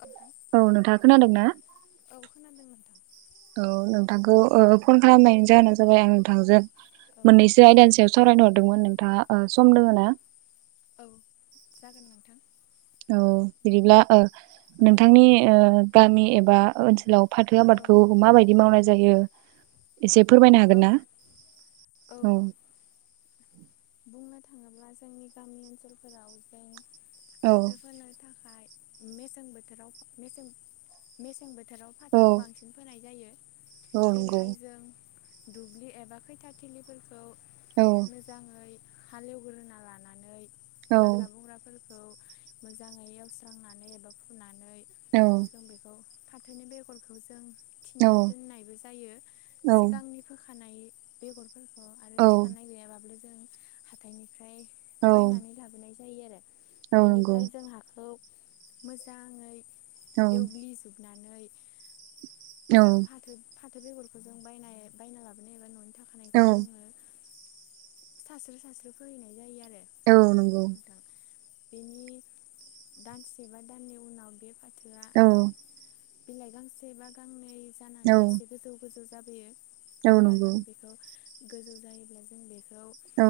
नोंथां औ नोंथाङा खोनादों ना औ खोनादों नोंथां औ। नोंथांखौ फन खालामनायनि जाहोना जाबाय आं नोंथांजों औ मोननैसो आयदानि सायाव सावरायनो हरदोंमोन नोंथाङा सम दोंङो ना? औ जागोन नोंथां। औ बिदिब्ला औ नोंथांनि गामि एबा ओनसोलाव फाथो औ आबादखौ माबायदि मावनाय जायो? एसे फोरमायनो औ हागोन ना औ औ। बुंनो थाङोब्ला जोंनि गामि ओनसोलफोराव जों औ फाथोफोरानो थाखाय मेसें बोथोरावसें मेसें बोथोर फोथोराव औ फाथोखौ बांसिन फोनाय जायो औ नंगौ जेरैहाय जों दुब्लि एबा खैथाथिलिफोरखौ औ मोजांङै। हालेवग्रोना लानानै औ हाग्रा बंग्रा बे खौ मोजांङै एवस्रांनानै एबा फुनानै औ जों बेखौ फाथोनि बेगरखौ जों औ थिना दोननायबो जायो औ सिगांनि थिखानाय बेगरफोरखौ आरो औ थिखानाय गैयाबाब्ला जों हाथानि फ्राय बायनानै लाबोनाय जायो आरो नंगौ बेनिफ्राय जों हाखौ मोजांङै औ एवग्लिजोबना औ फाथो फाथो बेगरखौ जों बाय बायना लाबोनो एबा न' औ। सास्रो सास्रो फैहैनाय जायो आरो। औ नंगौ। नोंथां बेनि दानसेबा दाननि उनाव बे फाथो औ। बिलाइ गांसे बा गांनै जानानै एसे औ गोजौ गोजौ जाब अब्ला नंगौ जों बेखौ गोजौ जायोब्ला जों बेख औ।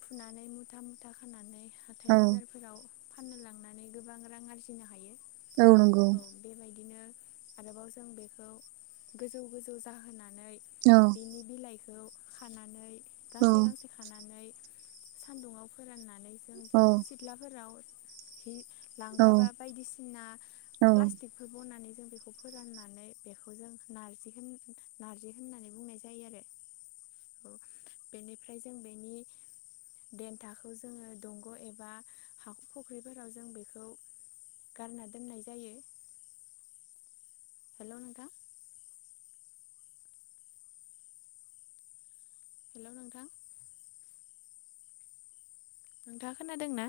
फुनानै मुथा मुथा खानानै हाथाय औ बाजारफोराव फाननो लांनानै गोबां रां आरजिनो हायो। औ नंगौ। औ बेबायदिनो आरोबाव जों बेखौ गोजौ गोजौ जाहोनानै औ बिनि बिलाइख खौ खानानै औ गांसे गांसे खानानै सान्दुंआव फोराननानै जों औ बि सिथ्लाफोराव हि लांगाबा बायदिसिना औ प्लास्टिकफोर बनानै जों बेखौ फोराननानै बेखौ जों नारजि होन नार्जि होननानै बुंनाय जायो आरो। औ बेनिफ्राय जों बेनि देन्थाखौ जोङो दंग' एबा हा फुख्रिफोराव जों बेखौ गारना दोननाय जायो हेल' नोंथां। हेल' नोंथां। नोंथाङा खोनादोंना?